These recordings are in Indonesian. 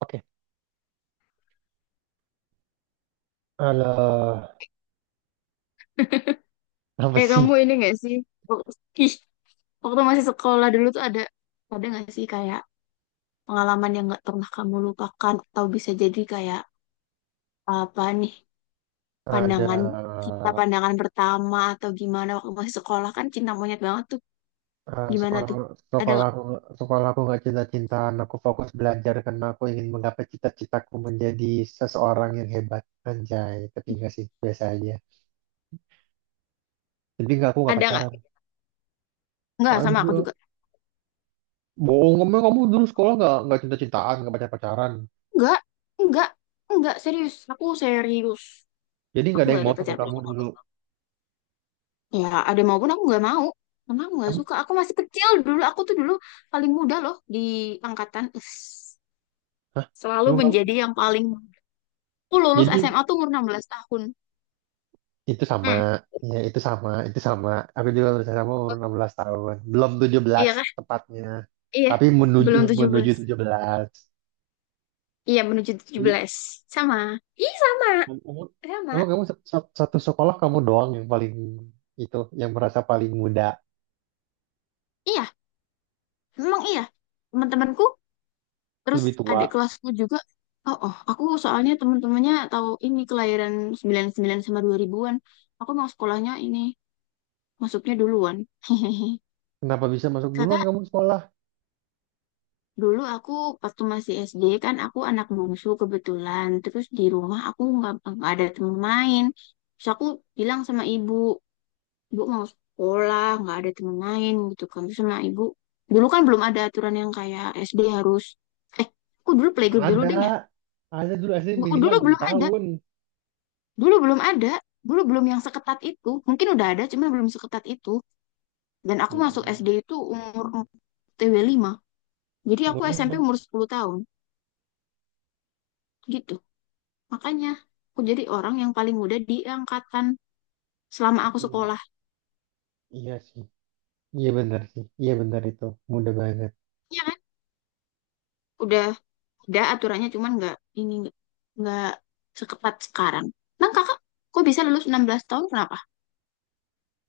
Oke, alah, apa Eh sih? kamu ini gak sih? Wak- Ih, waktu masih sekolah dulu tuh ada gak sih kayak pengalaman yang gak pernah kamu lupakan atau bisa jadi kayak apa nih Ada pandangan cinta pandangan pertama atau gimana waktu masih sekolah kan cinta monyet banget tuh eh, gimana sekolah tuh ada sekolah nggak aku sekolah aku nggak cinta-cintaan. Aku fokus belajar karena aku ingin menggapai cita-citaku menjadi seseorang yang hebat. Anjay, tapi enggak sih, biasa aja. Tapi enggak, aku nggak ada nggak pacaran. nggak sama aku Aduh, juga bohong kamu, dulu sekolah nggak cinta-cintaan, nggak pacar pacaran. nggak nggak nggak serius aku serius Jadi nggak aku ada nggak yang ada mau sama pacar pacar. kamu dulu. Ya, ada maupun aku nggak mau. Karena aku nggak Kamu, suka. Aku masih kecil dulu. Aku tuh dulu paling muda loh di angkatan. Hah? Selalu Emang kamu- menjadi yang paling muda. Aku lulus Jadi SMA tuh umur 16 tahun. itu sama, Hmm, ya itu sama, itu sama. Aku juga berusaha sama umur 16 tahun. Belum 17 iya kah? tepatnya. Iya. Tapi menuju Belum tujuh menuju belas. 17. Iya, menuju tujuh I- belas. Sama. Ih, sama. kamu Sama. emang kamu sa- sa- Satu sekolah kamu doang yang paling itu, yang merasa paling muda, Iya, memang iya. Teman-temanku, terus lebih adik tua. kelasku juga. Oh, oh, aku soalnya teman-temannya tahu ini kelahiran 99 sama 2000-an. Aku mau sekolahnya ini, masuknya duluan. Kenapa bisa masuk duluan Kakak, kamu sekolah? dulu aku waktu masih SD kan aku anak bungsu kebetulan. Terus di rumah aku nggak ada temen main. Terus aku bilang sama ibu, ibu mau sekolah, nggak ada temen main gitu kan. Terus sama ibu, dulu kan belum ada aturan yang kayak SD harus, eh, aku dulu playgroup dulu deh ya. Ada. Ada dulu SD Bu- minimal Dulu 6 belum ada, tahun. dulu belum ada, dulu belum yang seketat itu. Mungkin udah ada, cuman belum seketat itu. Dan aku masuk Mm-mm. SD itu umur TW 5. Jadi aku Umur SMP 5. umur 10 tahun, gitu. Makanya aku jadi orang yang paling muda di angkatan selama aku Mm, sekolah. iya sih. Iya benar sih. Iya benar itu. Muda banget. Iya kan? Udah ada aturannya, cuman ini nggak nggak seketat sekarang. Nah kakak, kok bisa lulus 16 tahun kenapa?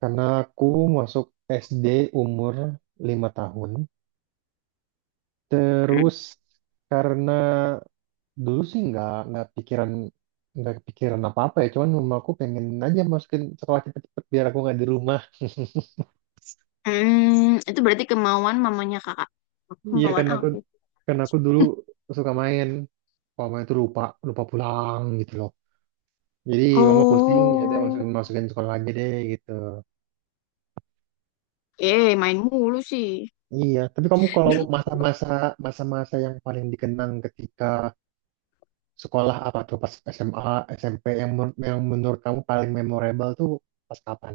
Karena aku masuk SD umur 5 tahun. Terus karena dulu sih nggak kepikiran apa-apa ya. Cuman mama aku pengen aja masukin sekolah cepet-cepet biar aku nggak di rumah. Hmm, itu berarti kemauan mamanya kakak. Iya Kemauan karena aku, aku. Dulu suka main. Mama itu lupa lupa pulang gitu loh. Jadi mama pusing, ya udah Oh, masukin masukin sekolah aja deh gitu. eh main mulu sih. Iya, tapi kamu kalau masa-masa yang paling dikenang ketika sekolah apa tuh, pas SMA, SMP, yang menurut kamu paling memorable tuh pas kapan?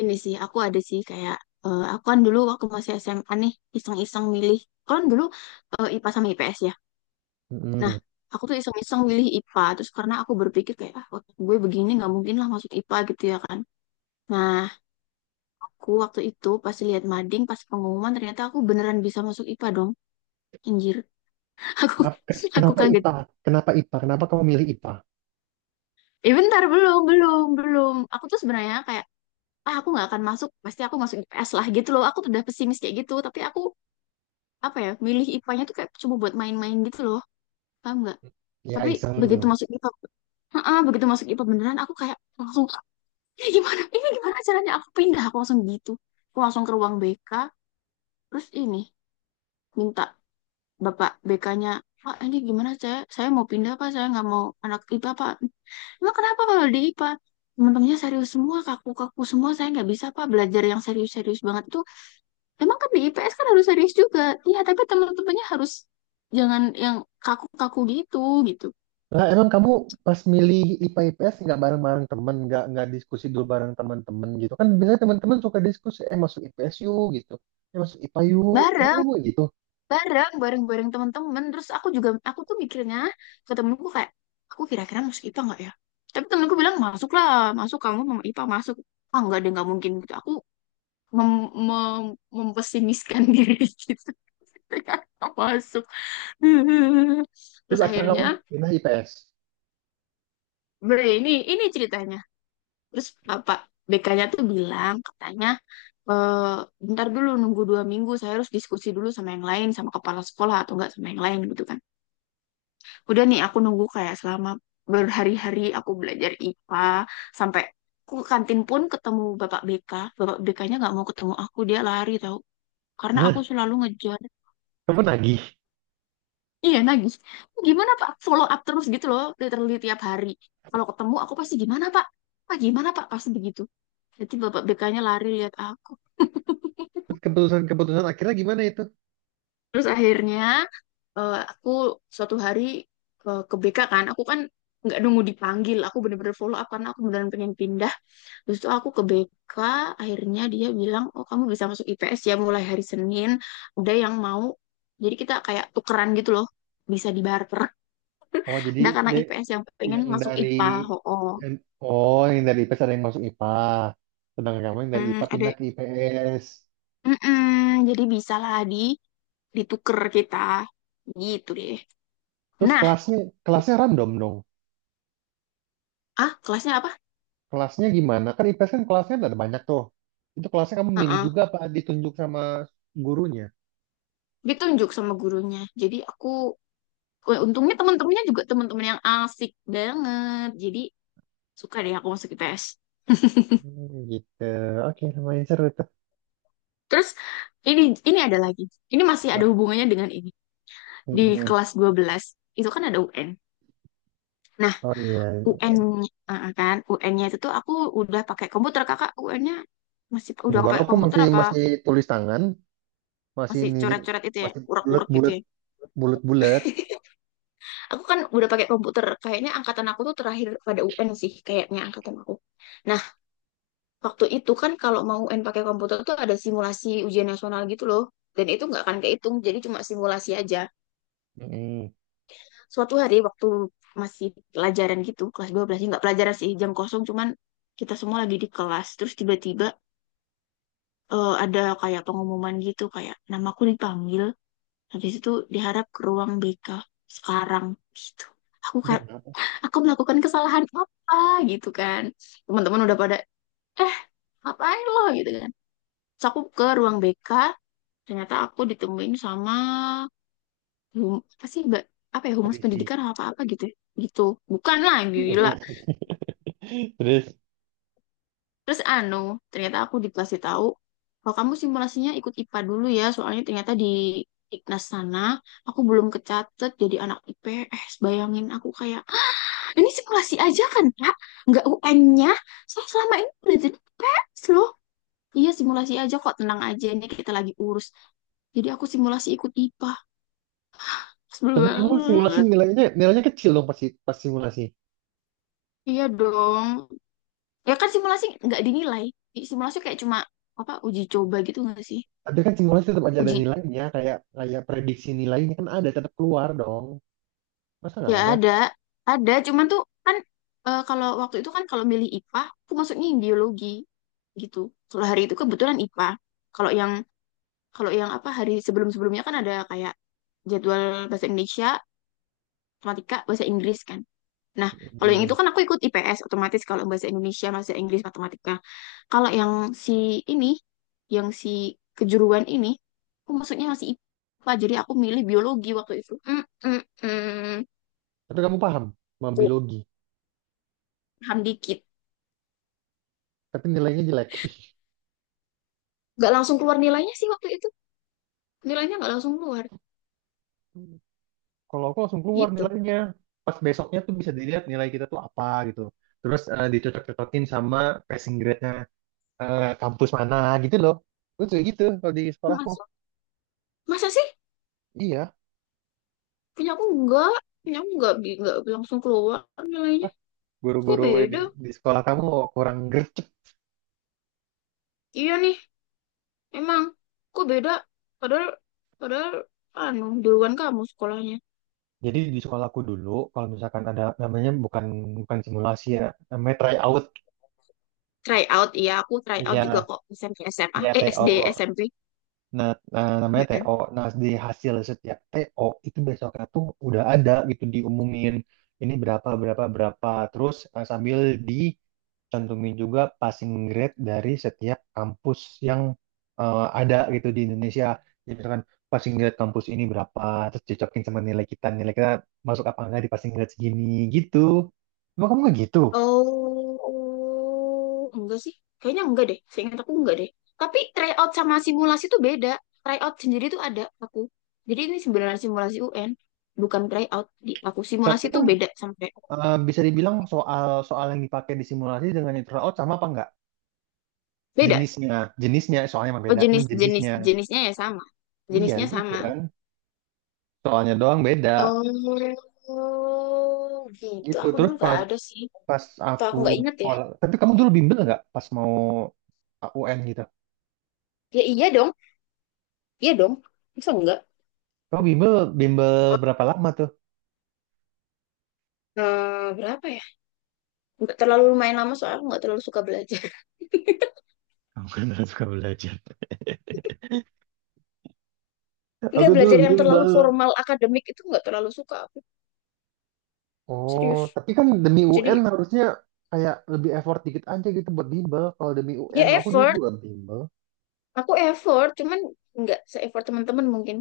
Ini sih aku ada sih kayak aku kan dulu waktu masih SMA nih iseng-iseng milih. Kan dulu IPA sama IPS ya. Nah, Mm-mm. aku tuh iseng-iseng milih IPA. Terus karena aku berpikir kayak, ah otak gue begini nggak mungkin lah masuk IPA gitu ya kan. Nah, aku waktu itu pas lihat mading, pas pengumuman ternyata aku beneran bisa masuk IPA dong. Anjir, aku Kenapa, aku kenapa kaget. IPA? Kenapa IPA? Kenapa kamu milih IPA? Eh bentar, belum, belum, belum. Aku tuh sebenarnya kayak, ah aku nggak akan masuk, pasti aku masuk IPS lah gitu loh. Aku tuh udah pesimis kayak gitu. Tapi aku, apa ya, milih IPA-nya tuh kayak cuma buat main-main gitu loh. Paham nggak? Ya Tapi begitu iseng. masuk IPA, heeh, begitu masuk IPA beneran aku kayak langsung ini gimana caranya aku pindah aku langsung gitu aku langsung ke ruang BK, terus ini minta bapak BK-nya, Pak ini gimana saya mau pindah Pak, saya nggak mau anak IPA Pak, emang kenapa kalau di IPA teman-temannya serius semua kaku-kaku semua, saya nggak bisa Pak belajar yang serius-serius banget tuh, emang kan di IPS kan harus serius juga, iya tapi teman-temannya harus jangan yang kaku-kaku gitu gitu. Lah emang kamu pas milih IPA IPS nggak bareng-bareng temen, nggak diskusi dulu bareng teman-teman gitu kan? Biasanya teman-teman suka diskusi, eh masuk IPS yuk gitu, eh masuk IPA yuk, eh bareng kamu gitu. bareng bareng bareng teman-teman, terus aku juga aku tuh mikirnya ke temenku kayak aku kira-kira masuk IPA nggak ya, tapi temenku bilang masuklah masuk, kamu mau IPA masuk, ah nggak deh nggak mungkin gitu aku mem mem- mempesimiskan diri gitu. Kayak, "Nggak masuk." Terus Terus akhirnya kamu akhirnya pindah IPS. Ini ceritanya. Terus bapak BK-nya tuh bilang katanya, "Eh, bentar dulu nunggu 2 minggu, saya harus diskusi dulu sama yang lain, sama kepala sekolah atau enggak sama yang lain gitu kan." Udah nih aku nunggu kayak selama berhari-hari, aku belajar IPA sampai aku ke kantin pun ketemu Bapak BK. Bapak BK-nya nggak mau ketemu aku, dia lari tahu. Karena aku selalu ngejar. Kamu nagih. Iya, nagih. Gimana Pak? Follow up terus gitu loh, literally tiap hari. Kalau ketemu aku pasti gimana Pak? Pak gimana Pak? Pasti begitu. Jadi Bapak BK-nya lari lihat aku. Terus keputusan-keputusan akhirnya gimana itu? Terus akhirnya aku suatu hari ke BK kan, aku kan nggak nunggu dipanggil, aku bener-bener follow up karena aku beneran pengen pindah. Terus tuh aku ke BK, akhirnya dia bilang, oh kamu bisa masuk IPS ya mulai hari Senin, udah yang mau. Jadi kita kayak tukeran gitu loh, bisa dibarter. Oh, jadi Ada anak de, IPS yang yang pengen masuk dari IPA, oh, oh. yang- oh, yang dari IPS ada yang masuk IPA. Sedangkan kamu yang dari Hmm, IPA ada. pindah ke IPS. Mm-mm, jadi bisa lah dituker kita, gitu deh. Terus Nah, kelasnya kelasnya random dong. ah kelasnya apa? Kelasnya gimana? Kan IPS kan kelasnya ada banyak tuh. Itu kelasnya kamu milih Heeh. juga apa ditunjuk sama gurunya? Ditunjuk sama gurunya. Jadi aku, untungnya teman-temannya juga teman-teman yang asik banget. Jadi suka deh aku masuk IPS. Hmm, gitu. Oke, lumayan seru tuh. Terus ini ini ada lagi. Ini masih ada hubungannya dengan ini. Di Mm-mm. kelas 12 itu kan ada UN. Nah, Oh iya. UN eh, kan UN-nya itu tuh aku udah pakai komputer. Kakak UN-nya masih udah Enggak, pakai aku komputer masih apa masih tulis tangan, masih masih nilai, coret-coret itu ya, masih urek-urek gitu ya. bulat bulat. Aku kan udah pakai komputer. Kayaknya angkatan aku tuh terakhir pada UN sih, kayaknya angkatan aku. Nah, waktu itu kan kalau mau UN pakai komputer tuh ada simulasi ujian nasional gitu loh. Dan itu nggak akan kehitung, jadi cuma simulasi aja. Mm-mm. Suatu hari waktu masih pelajaran gitu kelas 12, nggak pelajaran sih jam kosong cuman kita semua lagi di kelas, terus tiba-tiba ada kayak pengumuman gitu kayak namaku dipanggil, habis itu diharap ke ruang BK sekarang gitu, aku Itu kayak kenapa? aku melakukan kesalahan apa gitu kan, teman-teman udah pada eh ngapain lo gitu kan. Terus aku ke ruang BK ternyata aku ditemuin sama, apa sih mbak, apa ya humas Polisi. pendidikan apa apa gitu ya. Gitu bukan lah gila. Terus, Terus anu, ternyata aku dikasih tahu kalau kamu simulasinya ikut IPA dulu ya, soalnya ternyata di Iknas sana aku belum kecatet jadi anak IPS. Bayangin aku kayak, "Ah, ini simulasi aja kan, Kak? Nggak UN-nya. Saya selama ini udah jadi IPS loh. Iya, simulasi aja kok, tenang aja ini kita lagi urus." Jadi aku simulasi ikut IPA. Sebel tapi kamu simulasi banget. nilainya nilainya kecil dong pasti pas simulasi. Iya dong. Ya kan simulasi nggak dinilai. Simulasi kayak cuma apa uji coba gitu nggak sih? Tapi kan simulasi tetap aja ada Uji nilainya, kayak kayak prediksi nilainya kan ada, tetap keluar dong. Masa nggak Ya ada? ada, ada. Cuman tuh kan kalau waktu itu kan kalau milih IPA, aku masuknya yang biologi gitu. Kalau hari itu kebetulan IPA. Kalau yang kalau yang apa hari sebelum-sebelumnya kan ada kayak jadwal bahasa Indonesia, matematika, bahasa Inggris kan. Nah, kalau yang itu Hmm. kan aku ikut IPS otomatis kalau bahasa Indonesia, bahasa Inggris, matematika. Kalau yang si ini, yang si kejuruan ini, aku masuknya masih IPA. Jadi aku milih biologi waktu itu. Mm, mm, mm. Tapi kamu paham sama biologi, Paham dikit. tapi nilainya jelek. Nggak langsung keluar nilainya sih waktu itu, nilainya nggak langsung keluar Kalau aku langsung keluar gitu. nilainya. Pas besoknya tuh bisa dilihat nilai kita tuh apa gitu. Terus dicocok-cocokin sama passing grade-nya, kampus mana gitu loh. Terus kayak gitu kalau di sekolahku. Masa masa sih, Iya. punya aku nggak punya aku nggak nggak langsung keluar nilainya. Kok Guru-guru di, beda. di sekolah kamu kurang gercep. Iya nih, emang kok beda, padahal padahal anu duluan kamu sekolahnya. Jadi di sekolahku dulu, kalau misalkan ada namanya bukan, simulasi ya, namanya tryout. Try out, iya aku try out juga Iya, kok SMP SMA ya eh SD TO. SMP. Nah, nah, namanya TO. Nah, di hasil setiap TO itu besoknya tuh udah ada gitu diumumin, ini berapa berapa berapa. Terus sambil di cantumin juga passing grade dari setiap kampus yang ada gitu di Indonesia. Jadi misalkan passing grade kampus ini berapa, terus cocokin sama nilai kita masuk apa enggak di passing grade segini gitu. Emang kamu nggak gitu? Oh, enggak sih. Kayaknya enggak deh. Seingat aku enggak deh. Tapi tryout sama simulasi itu beda. Tryout sendiri tuh ada aku. Jadi ini sebenarnya simulasi UN, bukan tryout di aku. Simulasi Tapi tuh kan beda sama tryout. Bisa dibilang soal soal yang dipakai di simulasi dengan yang turnout sama apa enggak? Beda. Jenisnya, jenisnya soalnya emang Oh, beda, cuman jenis jenis jenisnya. jenisnya ya sama. Iya Jenisnya gitu sama. kan. Soalnya doang beda. Oh, gitu. Gitu. Aku Terus dulu nggak pas ada sih. pas Atau aku aku nggak inget ya. sekolah, tapi kamu dulu bimbel nggak pas mau UN gitu? Ya iya dong. Iya dong. Masa enggak? Kamu bimbel bimbel berapa lama tuh? Berapa ya? Nggak terlalu lumayan lama soalnya aku nggak terlalu suka belajar. Aku kan harus suka belajar. Nggak Aku dulu belajar yang terlalu bimbel. formal akademik itu nggak terlalu suka aku. Oh, Serius, tapi kan demi UN jadi harusnya kayak lebih effort dikit aja gitu buat bimbel. Kalau demi UN, ya aku dulu effort, juga bimbel. aku effort cuman nggak se-effort teman-teman mungkin.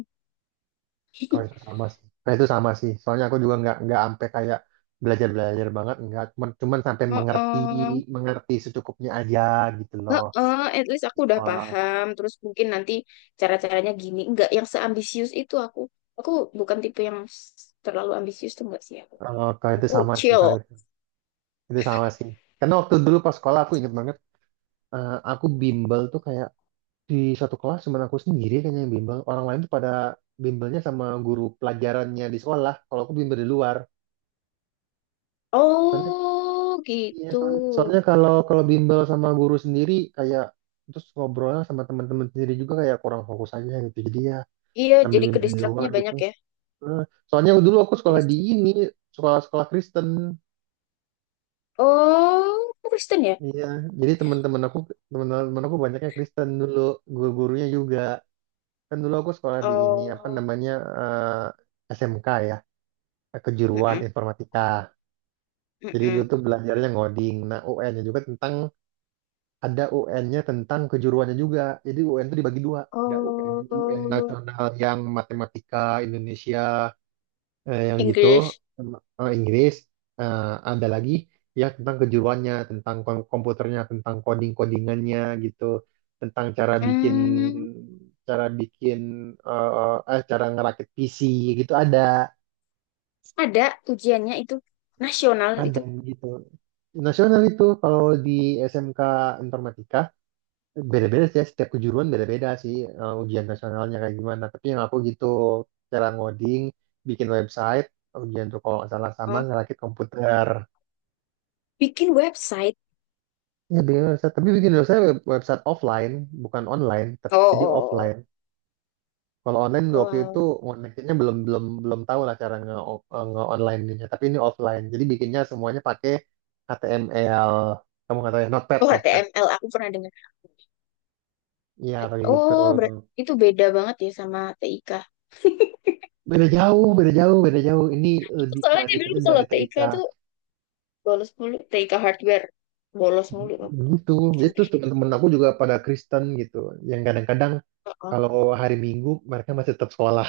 Kalau itu sama sih. Kalau itu sama sih. Soalnya aku juga nggak sampai kayak belajar-belajar banget, nggak. Cuman cuman sampai mengerti Heeh. mengerti secukupnya aja gitu loh Heeh, at least di aku udah sekolah. paham terus mungkin nanti cara-caranya gini, nggak yang seambisius itu aku. Aku bukan tipe yang terlalu ambisius tuh nggak sih aku. Kalau kalau itu Aku sama sih. chill. Kalau itu. Itu sama sih. Karena waktu dulu pas sekolah aku inget banget, aku bimbel tuh kayak di satu kelas cuma aku sendiri kayaknya yang bimbel. Orang lain tuh pada bimbelnya sama guru pelajarannya di sekolah. Kalau aku bimbel di luar. Soalnya, Oh iya, gitu. soalnya, soalnya kalau kalau bimbel sama guru sendiri kayak terus ngobrolnya sama teman-teman sendiri juga kayak kurang fokus aja gitu. Jadi ya Iya, sambil jadi ke bimbel di luar distractnya gitu. banyak ya. Eh, Soalnya dulu aku Ke sekolah di distract. ini, sekolah-sekolah Kristen. Oh, aku Kristen ya. Iya, jadi teman-teman aku, banyaknya Kristen dulu, guru-gurunya juga. Kan dulu aku sekolah di ini apa Oh, namanya SMK ya, kejuruan mm-mm, informatika. Jadi dulu mm-mm. tuh belajarnya ngoding. Nah, UN-nya juga tentang, ada UN-nya tentang kejuruannya juga. Jadi UN itu dibagi 2. Ada UN Oh, nasional yang matematika, Indonesia, yang gitu English. Inggris, eh, ada lagi ya tentang kejuruannya, tentang komputernya, tentang codingannya gitu, tentang Hmm, cara bikin cara ngerakit PC gitu, ada ujiannya itu nasional ada itu. gitu nasional itu kalau di SMK informatika beda-beda sih ya, setiap kejuruan beda-beda sih, ujian nasionalnya kayak gimana, tapi yang aku gitu cara ngoding, bikin website, ujian tuh kalau nggak salah sama Oh, ngerakit komputer. bikin website. Ya bikin website, tapi bikin website, website offline, bukan online, tapi Oh, jadi oh, offline. Kalau online waktu itu oh. connectionnya belum belum belum tahu lah cara nge online ininya. Tapi ini offline. Jadi bikinnya semuanya pakai HTML. Kamu nggak tahu ya, Notepad, Oh, Notepad. HTML aku pernah dengar. Iya pakai gitu. Oh, berarti itu beda banget ya sama TIK. Beda jauh, beda jauh, beda jauh. Ini lebih Soalnya dulu kelanjutannya kalau dari TIK TIK. tuh bolos mulu, TIK hardware bolos mulu. Gitu. Jadi terus teman-teman aku juga pada Kristen gitu, yang kadang-kadang Oh. kalau hari Minggu mereka masih tetap sekolah.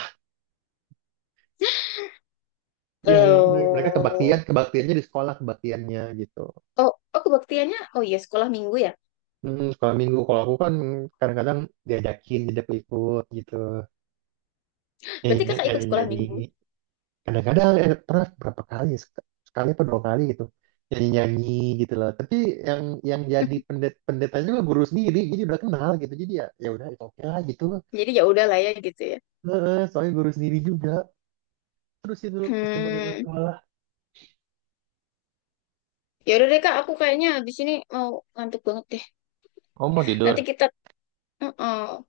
Iya, mereka Oh, kebaktiannya di sekolah, kebaktiannya gitu. oh, oh kebaktiannya, oh iya sekolah minggu ya. Hmm, sekolah Minggu. Kalau aku kan kadang-kadang diajak ikut gitu, nyanyi Berarti kakak ikut nyanyi sekolah minggu. nyanyi. Kadang-kadang pernah berapa kali, sekali atau 2 kali gitu, nyanyi nyanyi gitu loh. Tapi yang, jadi pendetanya juga guru sendiri, jadi udah kenal gitu. Jadi ya, udah itu oke lah gitu. Jadi ya udah lah ya gitu ya. Heeh, soalnya guru sendiri juga. Terus itu kesimpulan Hmm. sekolah. Ya udah deh Kak, aku kayaknya habis ini mau ngantuk banget deh. Kamu mau tidur? Nanti kita, oh,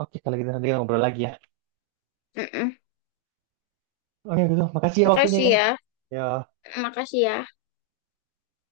Oke, kalau gitu nanti kita ngobrol lagi ya. Oke, gitu. Makasih ya waktunya Makasih ya. ya, Ya. makasih ya.